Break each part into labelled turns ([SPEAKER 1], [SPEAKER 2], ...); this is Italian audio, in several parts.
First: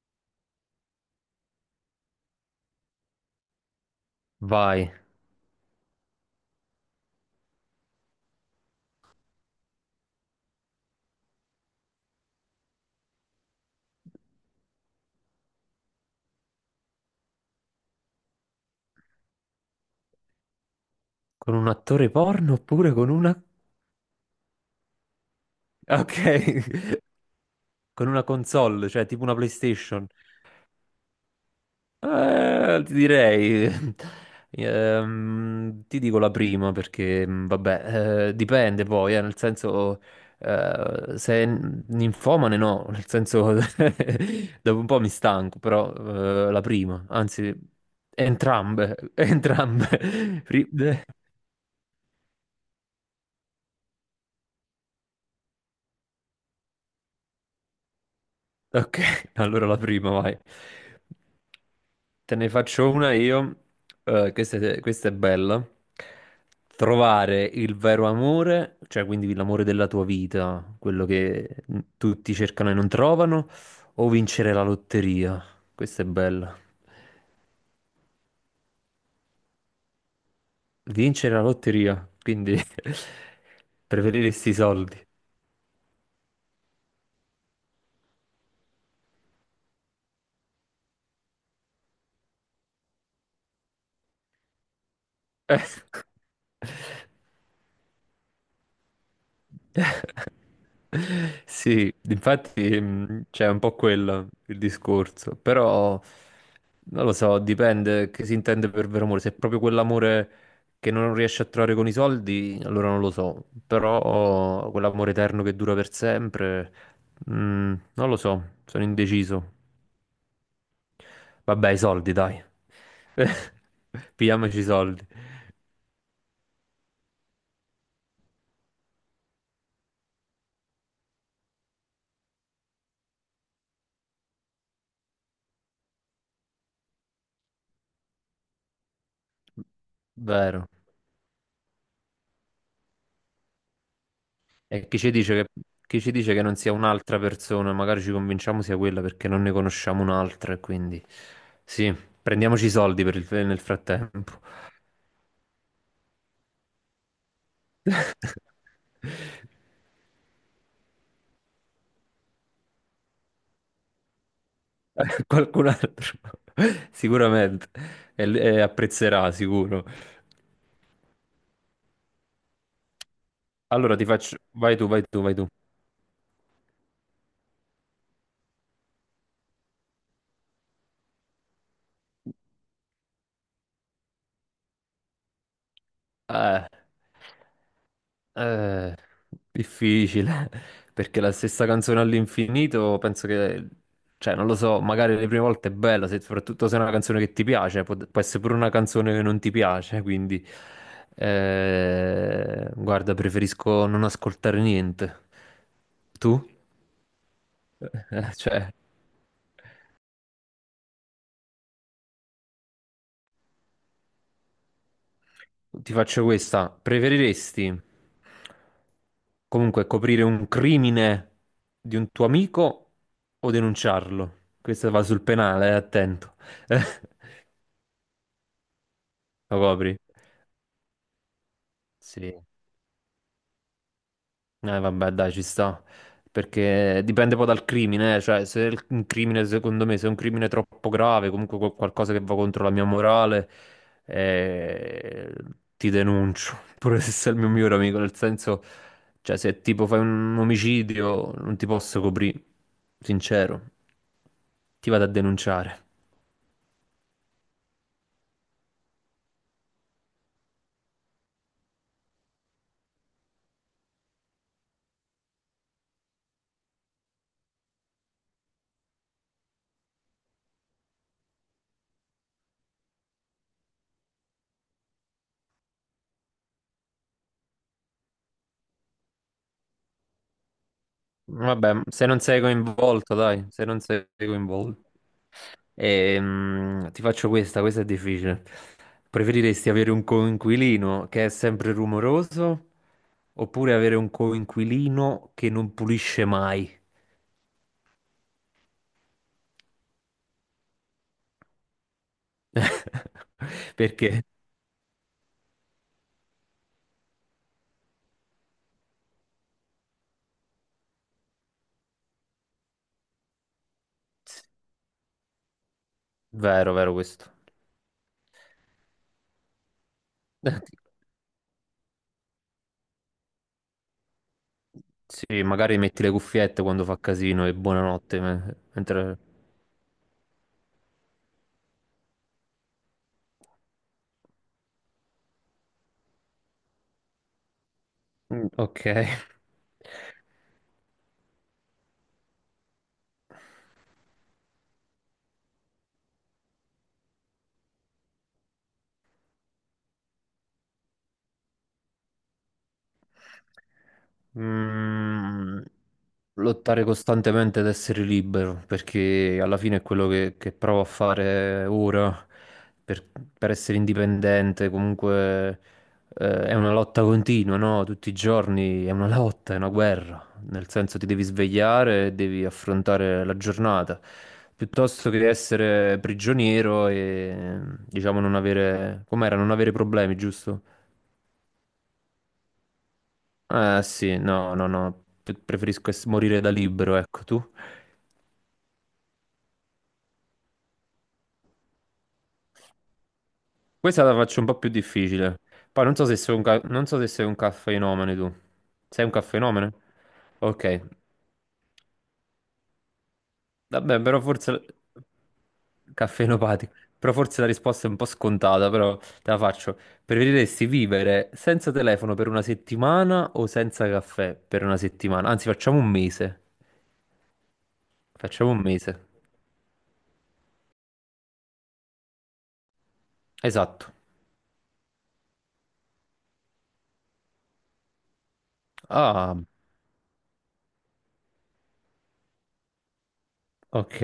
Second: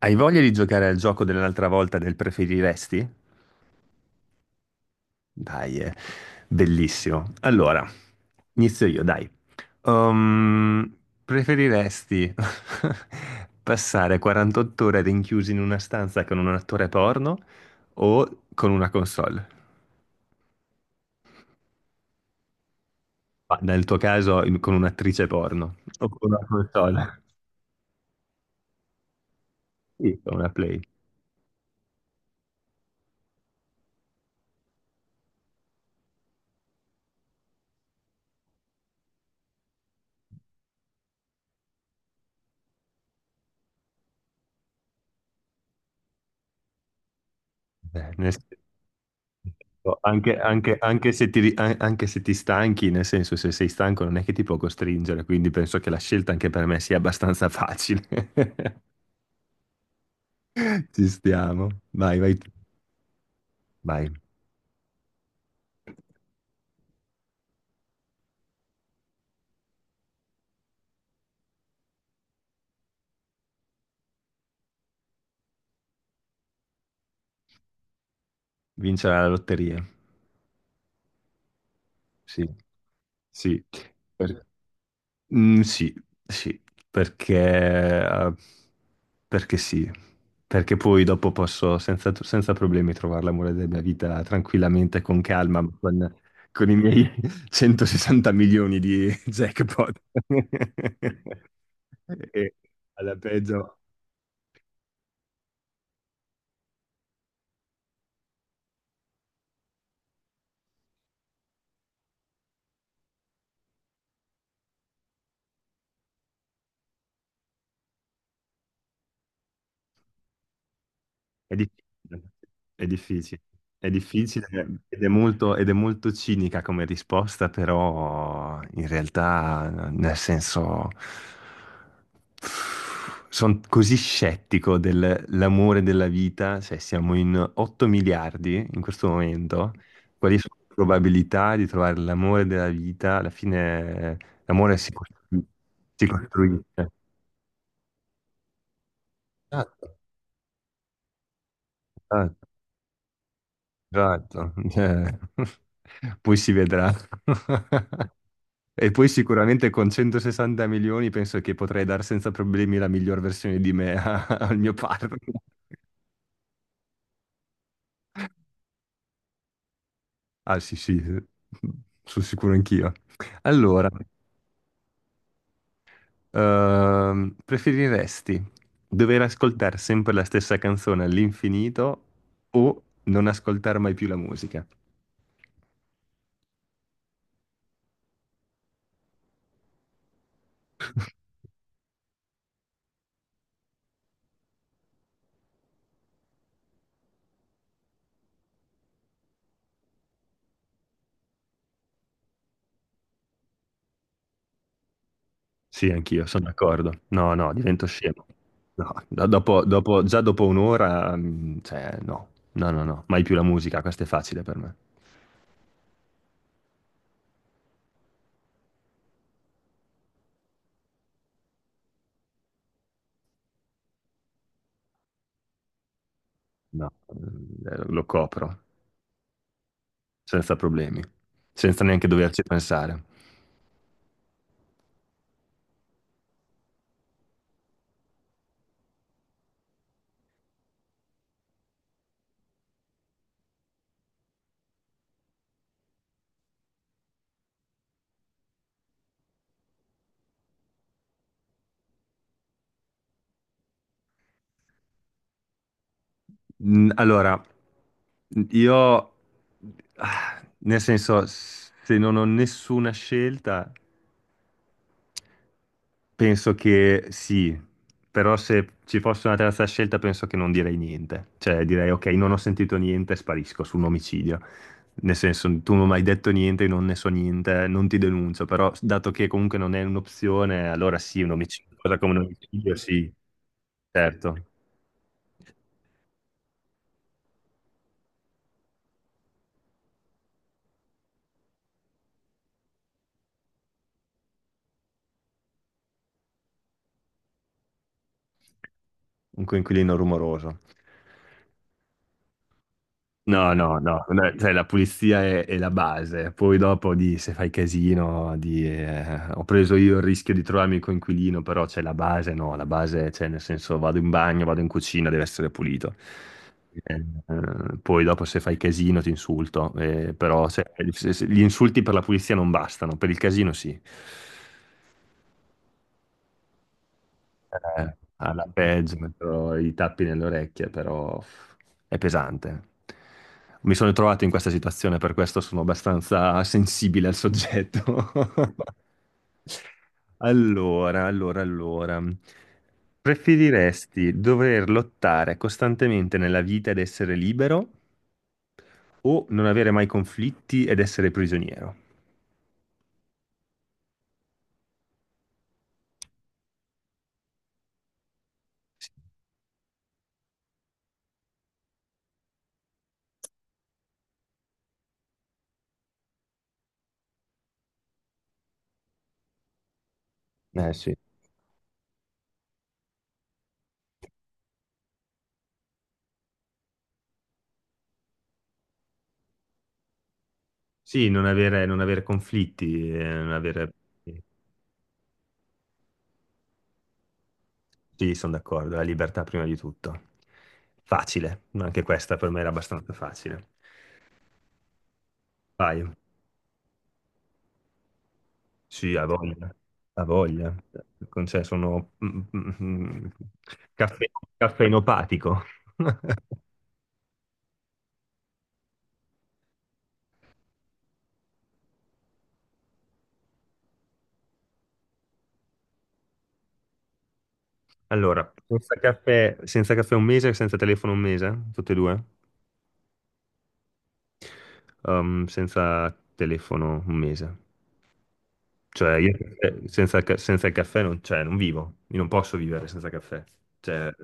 [SPEAKER 1] Hai voglia di giocare al gioco dell'altra volta del preferiresti?
[SPEAKER 2] Vai,
[SPEAKER 1] Dai, è bellissimo. Allora, inizio io, dai. Ehm, Preferiresti passare 48 ore rinchiusi in una stanza con un attore porno o con una console?
[SPEAKER 2] con un attore porno oppure con una.
[SPEAKER 1] Ma nel tuo caso, con un'attrice porno o
[SPEAKER 2] Ok,
[SPEAKER 1] con una console?
[SPEAKER 2] con una console, cioè tipo una PlayStation.
[SPEAKER 1] Sì, con una Play.
[SPEAKER 2] Eh, ti direi... ti dico la prima perché, vabbè, dipende poi, nel senso. Se è ninfomane no, nel senso. Dopo un po' mi stanco, però la prima, anzi,
[SPEAKER 1] Beh, nel
[SPEAKER 2] entrambe, entrambe.
[SPEAKER 1] Boh, anche, anche se ti, anche se ti stanchi, nel senso, se sei stanco non è che ti può costringere, quindi penso che la scelta anche per me sia abbastanza facile.
[SPEAKER 2] Ok, allora la prima, vai.
[SPEAKER 1] Ci stiamo. Vai,
[SPEAKER 2] Te
[SPEAKER 1] vai,
[SPEAKER 2] ne
[SPEAKER 1] tu.
[SPEAKER 2] faccio una io.
[SPEAKER 1] Vai.
[SPEAKER 2] Questa è bella. Trovare il vero amore, cioè quindi l'amore della tua vita, quello che tutti cercano e non trovano, o vincere la lotteria. Questa è bella.
[SPEAKER 1] Vincere la lotteria.
[SPEAKER 2] Vincere la lotteria,
[SPEAKER 1] Sì,
[SPEAKER 2] quindi
[SPEAKER 1] sì. Per-
[SPEAKER 2] preferiresti i soldi.
[SPEAKER 1] Sì, sì, perché, perché sì, perché poi dopo posso senza, senza problemi trovare l'amore della mia vita tranquillamente, con calma, ma
[SPEAKER 2] Eh.
[SPEAKER 1] con i miei 160 milioni di jackpot.
[SPEAKER 2] Sì,
[SPEAKER 1] E
[SPEAKER 2] infatti
[SPEAKER 1] alla
[SPEAKER 2] c'è un po'
[SPEAKER 1] peggio.
[SPEAKER 2] quello il discorso, però non lo so, dipende che si intende per vero amore. Se è proprio quell'amore che non riesci a trovare con i soldi, allora non lo so, però quell'amore eterno che dura per sempre, mh, non lo so, sono indeciso.
[SPEAKER 1] È
[SPEAKER 2] Vabbè, i soldi,
[SPEAKER 1] difficile,
[SPEAKER 2] dai.
[SPEAKER 1] è difficile, è
[SPEAKER 2] Pigliamoci i
[SPEAKER 1] difficile
[SPEAKER 2] soldi.
[SPEAKER 1] ed è molto cinica come risposta, però in realtà, nel senso, sono così scettico dell'amore della vita, se siamo in 8 miliardi in questo momento, quali sono
[SPEAKER 2] Vero.
[SPEAKER 1] le probabilità di trovare l'amore della vita? Alla fine l'amore
[SPEAKER 2] E chi
[SPEAKER 1] si
[SPEAKER 2] ci dice che non sia
[SPEAKER 1] costruisce.
[SPEAKER 2] un'altra persona? Magari ci convinciamo sia quella perché non ne
[SPEAKER 1] Esatto.
[SPEAKER 2] conosciamo un'altra. E quindi sì,
[SPEAKER 1] Esatto.
[SPEAKER 2] prendiamoci i soldi nel frattempo.
[SPEAKER 1] Esatto, cioè, poi si vedrà. E poi sicuramente con 160 milioni penso che potrei dare senza problemi la miglior versione di me al mio partner.
[SPEAKER 2] Qualcun altro sicuramente e, e apprezzerà, sicuro.
[SPEAKER 1] Ah sì, sì, sono sicuro anch'io. Allora,
[SPEAKER 2] Allora ti faccio. Vai tu, vai tu, vai tu.
[SPEAKER 1] preferiresti dover ascoltare sempre la stessa canzone all'infinito o non ascoltare mai più la musica?
[SPEAKER 2] Eh, Eh, difficile, perché la stessa canzone all'infinito, penso che, cioè, non lo so, magari le prime volte è bella, soprattutto se è una canzone che ti piace, può essere pure una canzone che non ti piace, quindi, guarda, preferisco non ascoltare niente.
[SPEAKER 1] Sì, anch'io, sono
[SPEAKER 2] Tu?
[SPEAKER 1] d'accordo. No, no, divento scemo.
[SPEAKER 2] Cioè...
[SPEAKER 1] No, già dopo un'ora, cioè, no, no, no, no, mai più la musica, questo è facile per me.
[SPEAKER 2] Ti faccio questa. Preferiresti comunque coprire un crimine di un tuo amico o denunciarlo? Questa va sul penale, attento.
[SPEAKER 1] No, lo copro,
[SPEAKER 2] Lo copri?
[SPEAKER 1] senza problemi, senza neanche
[SPEAKER 2] Sì.
[SPEAKER 1] doverci pensare.
[SPEAKER 2] Vabbè, dai, ci sta. Perché dipende poi dal crimine, eh. Cioè se un crimine, secondo me, se è un crimine troppo grave, comunque qualcosa che va contro la mia morale, eh, ti denuncio, pure se sei il mio migliore amico, nel senso, cioè se tipo fai un omicidio, non ti posso coprire, sincero, ti vado a denunciare.
[SPEAKER 1] Allora, io, nel senso, se non ho nessuna scelta. Penso che sì, però se ci fosse una terza scelta penso che non direi niente, cioè direi ok, non ho sentito niente, sparisco su un omicidio, nel senso tu non mi hai detto niente, io non ne so niente, non ti denuncio, però dato che comunque non è un'opzione, allora sì, un omicidio,
[SPEAKER 2] Vabbè,
[SPEAKER 1] cosa
[SPEAKER 2] se
[SPEAKER 1] come
[SPEAKER 2] non
[SPEAKER 1] un
[SPEAKER 2] sei
[SPEAKER 1] omicidio, sì,
[SPEAKER 2] coinvolto, dai, se non sei
[SPEAKER 1] certo,
[SPEAKER 2] coinvolto. Ti faccio questa, questa è difficile. Preferiresti avere un coinquilino che è sempre rumoroso oppure avere un coinquilino che non pulisce mai?
[SPEAKER 1] un coinquilino rumoroso. No, no, no,
[SPEAKER 2] Perché?
[SPEAKER 1] no, cioè, la pulizia è la base, poi dopo di se fai casino, di, ho preso io il rischio di trovarmi il coinquilino, però c'è la base, no, la base, cioè nel senso vado in bagno, vado in cucina, deve essere pulito.
[SPEAKER 2] Vero,
[SPEAKER 1] Eh,
[SPEAKER 2] vero questo.
[SPEAKER 1] poi dopo se fai casino ti insulto, però
[SPEAKER 2] Eh,
[SPEAKER 1] gli insulti per la pulizia non bastano, per il casino sì.
[SPEAKER 2] Sì, magari metti le cuffiette quando fa casino e buonanotte.
[SPEAKER 1] Alla peggio,
[SPEAKER 2] Mentre.
[SPEAKER 1] metterò i tappi nelle orecchie, però è pesante. Mi sono trovato in questa situazione, per questo sono abbastanza sensibile al soggetto.
[SPEAKER 2] Ok.
[SPEAKER 1] Allora, allora, allora. Preferiresti dover lottare costantemente nella vita ed essere libero o non avere mai conflitti ed essere prigioniero?
[SPEAKER 2] Mm, lottare costantemente ad essere libero, perché alla fine è quello che provo a fare ora per, per essere indipendente. Comunque, è una lotta continua, no? Tutti i giorni è una lotta, è una guerra. Nel
[SPEAKER 1] Eh sì.
[SPEAKER 2] senso, ti devi svegliare e devi affrontare la giornata. Piuttosto che essere prigioniero e diciamo non avere, com'era, non avere problemi, giusto?
[SPEAKER 1] Sì, non avere, non avere conflitti, non avere.
[SPEAKER 2] Eh sì, no, no, no, preferisco morire da libero, ecco tu.
[SPEAKER 1] Sì, sono d'accordo, la libertà prima di tutto. Facile, ma anche questa per me era abbastanza facile.
[SPEAKER 2] Questa la faccio un po' più difficile.
[SPEAKER 1] Vai,
[SPEAKER 2] Poi non so se sei un caffeinomane tu.
[SPEAKER 1] sì, ha
[SPEAKER 2] Sei un
[SPEAKER 1] voglia,
[SPEAKER 2] caffeinomane?
[SPEAKER 1] ha voglia.
[SPEAKER 2] Ok,
[SPEAKER 1] Cioè, sono
[SPEAKER 2] vabbè,
[SPEAKER 1] caffe-
[SPEAKER 2] però forse.
[SPEAKER 1] caffeinopatico.
[SPEAKER 2] Caffeinopatico. Però forse la risposta è un po' scontata, però te la faccio. Preferiresti vivere senza telefono per una settimana o senza caffè per una settimana? Anzi, facciamo un mese.
[SPEAKER 1] Allora,
[SPEAKER 2] Facciamo un
[SPEAKER 1] senza
[SPEAKER 2] mese.
[SPEAKER 1] caffè, senza caffè un mese, senza telefono un mese, tutte e due?
[SPEAKER 2] Esatto.
[SPEAKER 1] Senza telefono un mese. Cioè, io
[SPEAKER 2] Ah.
[SPEAKER 1] senza, senza il caffè non, cioè, non vivo, io non posso vivere senza caffè. Cioè,
[SPEAKER 2] Ok.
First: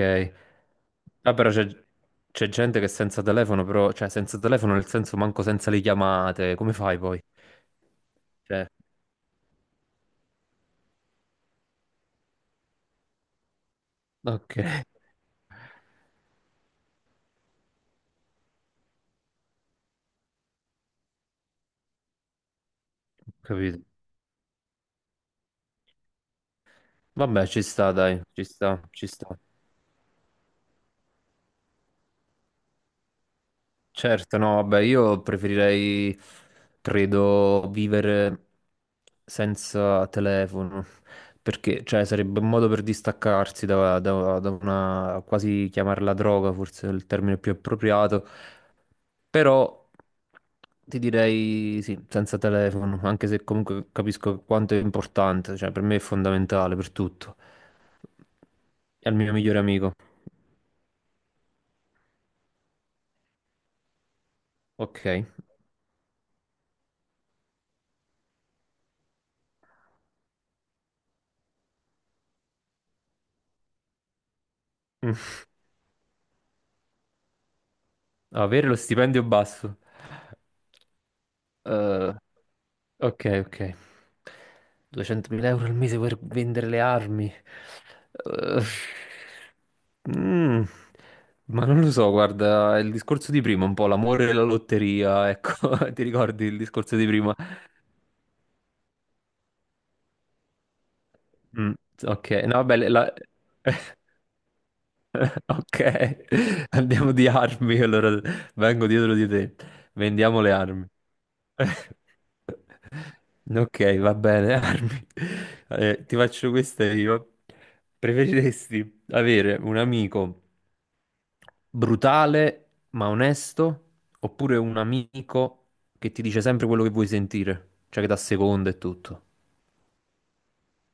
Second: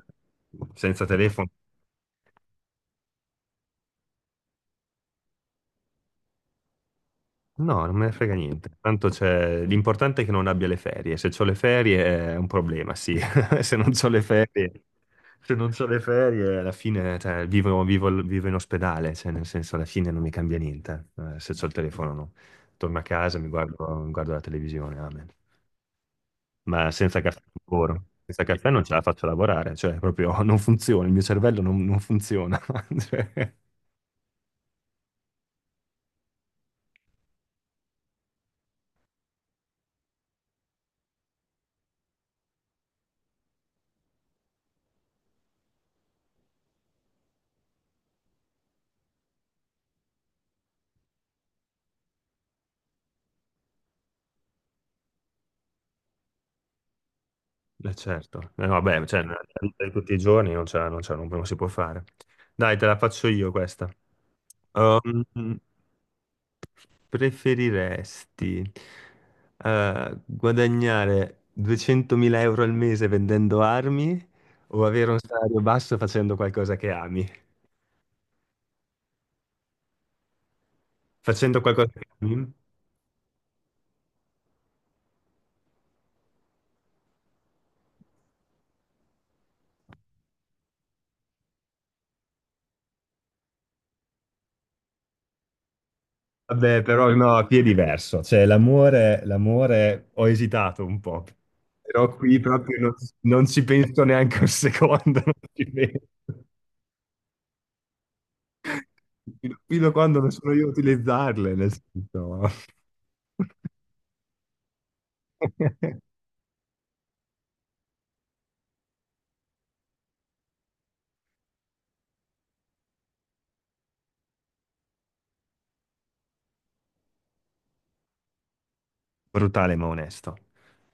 [SPEAKER 1] senza
[SPEAKER 2] Ah,
[SPEAKER 1] telefono
[SPEAKER 2] però c'è gente che è senza telefono, però, cioè senza telefono nel senso manco senza le chiamate, come fai poi?
[SPEAKER 1] no, non me ne frega
[SPEAKER 2] Cioè,
[SPEAKER 1] niente. Tanto c'è l'importante è che non abbia le ferie. Se ho le ferie è un problema, sì. Se non ho le
[SPEAKER 2] ok,
[SPEAKER 1] ferie, se non c'ho le ferie, alla fine, cioè, vivo, vivo in ospedale, cioè, nel senso, alla fine non mi cambia niente. Se ho il telefono, no. Torno a
[SPEAKER 2] ho
[SPEAKER 1] casa,
[SPEAKER 2] capito.
[SPEAKER 1] mi guardo la televisione, amen. Ma senza caffè
[SPEAKER 2] Vabbè,
[SPEAKER 1] non
[SPEAKER 2] ci sta,
[SPEAKER 1] lavoro.
[SPEAKER 2] dai,
[SPEAKER 1] Senza
[SPEAKER 2] ci
[SPEAKER 1] caffè
[SPEAKER 2] sta,
[SPEAKER 1] non ce la
[SPEAKER 2] ci
[SPEAKER 1] faccio
[SPEAKER 2] sta.
[SPEAKER 1] lavorare, cioè, proprio non funziona, il mio cervello non, non funziona. Cioè,
[SPEAKER 2] Certo, no, vabbè, io preferirei, credo, vivere senza telefono, perché, cioè, sarebbe un modo per distaccarsi da una, quasi chiamarla droga, forse è il termine più appropriato, però ti direi sì, senza telefono, anche se comunque capisco quanto è importante, cioè, per me è fondamentale per tutto,
[SPEAKER 1] eh, certo, eh, no, vabbè,
[SPEAKER 2] è il
[SPEAKER 1] cioè,
[SPEAKER 2] mio
[SPEAKER 1] nella
[SPEAKER 2] migliore
[SPEAKER 1] vita di
[SPEAKER 2] amico,
[SPEAKER 1] tutti i giorni non c'è, non c'è, non, non si può fare. Dai, te la faccio io questa.
[SPEAKER 2] ok?
[SPEAKER 1] Um, Preferiresti guadagnare 200.000 euro al mese vendendo armi o avere
[SPEAKER 2] Mm.
[SPEAKER 1] un salario basso facendo qualcosa che ami?
[SPEAKER 2] Avere lo stipendio basso.
[SPEAKER 1] Facendo qualcosa che
[SPEAKER 2] Eh,
[SPEAKER 1] ami?
[SPEAKER 2] ok, ok. 200.000 euro al mese per vendere le armi. Eh, mm, ma non lo so, guarda, è il discorso di prima, un po' l'amore e la lotteria, ecco, ti ricordi il
[SPEAKER 1] Vabbè,
[SPEAKER 2] discorso di
[SPEAKER 1] però
[SPEAKER 2] prima?
[SPEAKER 1] no, qui è diverso. Cioè, l'amore, l'amore, ho esitato un po',
[SPEAKER 2] Mm,
[SPEAKER 1] però
[SPEAKER 2] ok,
[SPEAKER 1] qui
[SPEAKER 2] no, vabbè,
[SPEAKER 1] proprio non, non ci penso neanche un secondo. Non ci
[SPEAKER 2] ok,
[SPEAKER 1] penso.
[SPEAKER 2] andiamo di armi, allora vengo dietro di te,
[SPEAKER 1] Fino fino a quando non
[SPEAKER 2] vendiamo le
[SPEAKER 1] sono io a
[SPEAKER 2] armi.
[SPEAKER 1] utilizzarle, nel senso.
[SPEAKER 2] Ok, va bene, Armi. Eh, ti faccio questa io. Preferiresti avere un amico brutale ma onesto oppure un amico che ti dice sempre quello che vuoi sentire, cioè che dà seconda e tutto?
[SPEAKER 1] Brutale ma onesto.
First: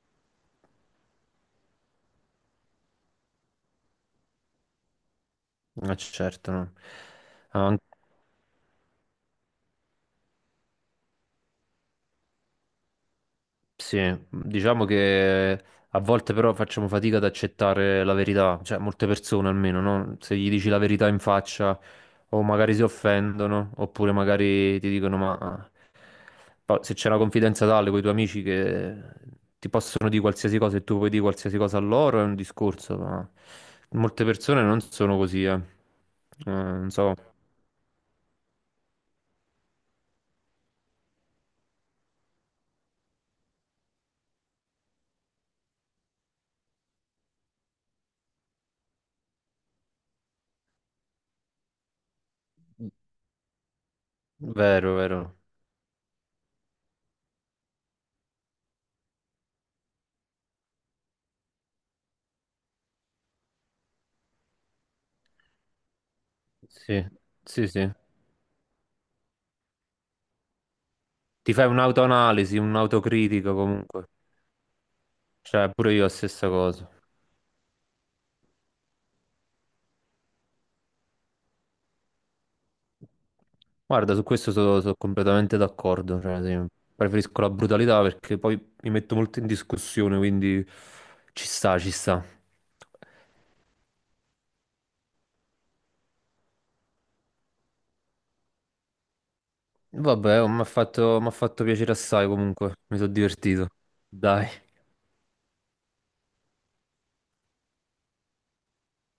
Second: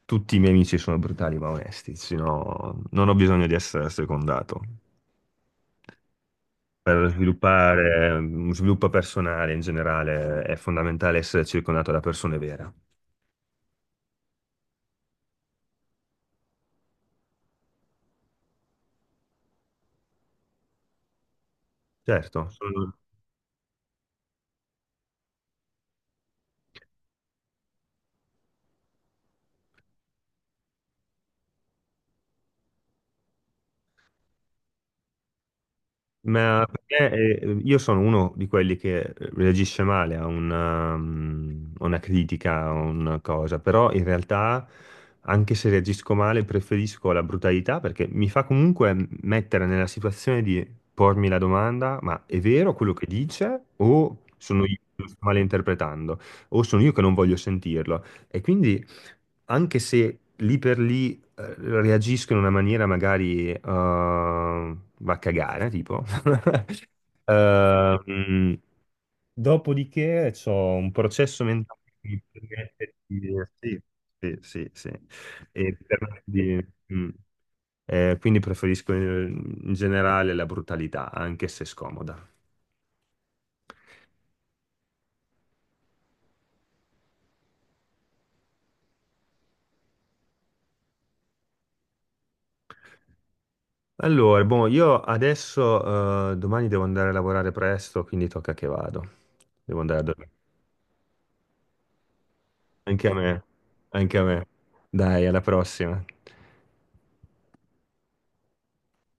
[SPEAKER 1] Tutti i miei amici sono brutali ma onesti, sennò non ho bisogno di essere secondato.
[SPEAKER 2] Ma certo,
[SPEAKER 1] Per
[SPEAKER 2] no.
[SPEAKER 1] sviluppare uno sviluppo personale in generale è fondamentale essere circondato da persone vere.
[SPEAKER 2] Sì, diciamo che a volte però facciamo fatica ad accettare la verità, cioè molte persone almeno, no? Se gli dici la verità in faccia o
[SPEAKER 1] Certo,
[SPEAKER 2] magari si offendono, oppure magari ti dicono ma se c'è una confidenza tale con i tuoi amici che ti possono dire qualsiasi cosa e tu puoi dire qualsiasi cosa a loro è un discorso, ma molte persone non sono così, eh.
[SPEAKER 1] ma
[SPEAKER 2] Non so,
[SPEAKER 1] perché, io sono uno di quelli che reagisce male a una, a una critica, a una cosa, però in realtà anche se reagisco male preferisco la brutalità perché mi fa comunque mettere nella situazione di pormi la domanda, ma è vero quello che dice o sono io
[SPEAKER 2] vero,
[SPEAKER 1] che lo sto
[SPEAKER 2] vero.
[SPEAKER 1] malinterpretando o sono io che non voglio sentirlo? E quindi anche se lì per lì eh, reagiscono in una maniera magari va a cagare, tipo.
[SPEAKER 2] Sì, sì, sì.
[SPEAKER 1] Eh, mm, Dopodiché c'ho un processo
[SPEAKER 2] Ti fai
[SPEAKER 1] mentale che mi
[SPEAKER 2] un'autoanalisi,
[SPEAKER 1] permette di.
[SPEAKER 2] un'autocritica
[SPEAKER 1] Sì,
[SPEAKER 2] comunque.
[SPEAKER 1] sì, sì, sì.
[SPEAKER 2] Cioè,
[SPEAKER 1] E
[SPEAKER 2] pure io la
[SPEAKER 1] permette
[SPEAKER 2] stessa
[SPEAKER 1] di-
[SPEAKER 2] cosa.
[SPEAKER 1] mm. Quindi preferisco in generale la brutalità, anche se scomoda.
[SPEAKER 2] Guarda, su questo sono completamente d'accordo. Cioè, sì, preferisco la brutalità perché poi mi metto molto in discussione, quindi ci sta, ci sta.
[SPEAKER 1] Allora, boh, io adesso domani devo andare a lavorare presto, quindi tocca che vado. Devo andare a dormire.
[SPEAKER 2] Vabbè, m'ha fatto piacere assai comunque, mi
[SPEAKER 1] Anche
[SPEAKER 2] sono
[SPEAKER 1] a me,
[SPEAKER 2] divertito.
[SPEAKER 1] anche a me.
[SPEAKER 2] Dai.
[SPEAKER 1] Dai, alla prossima.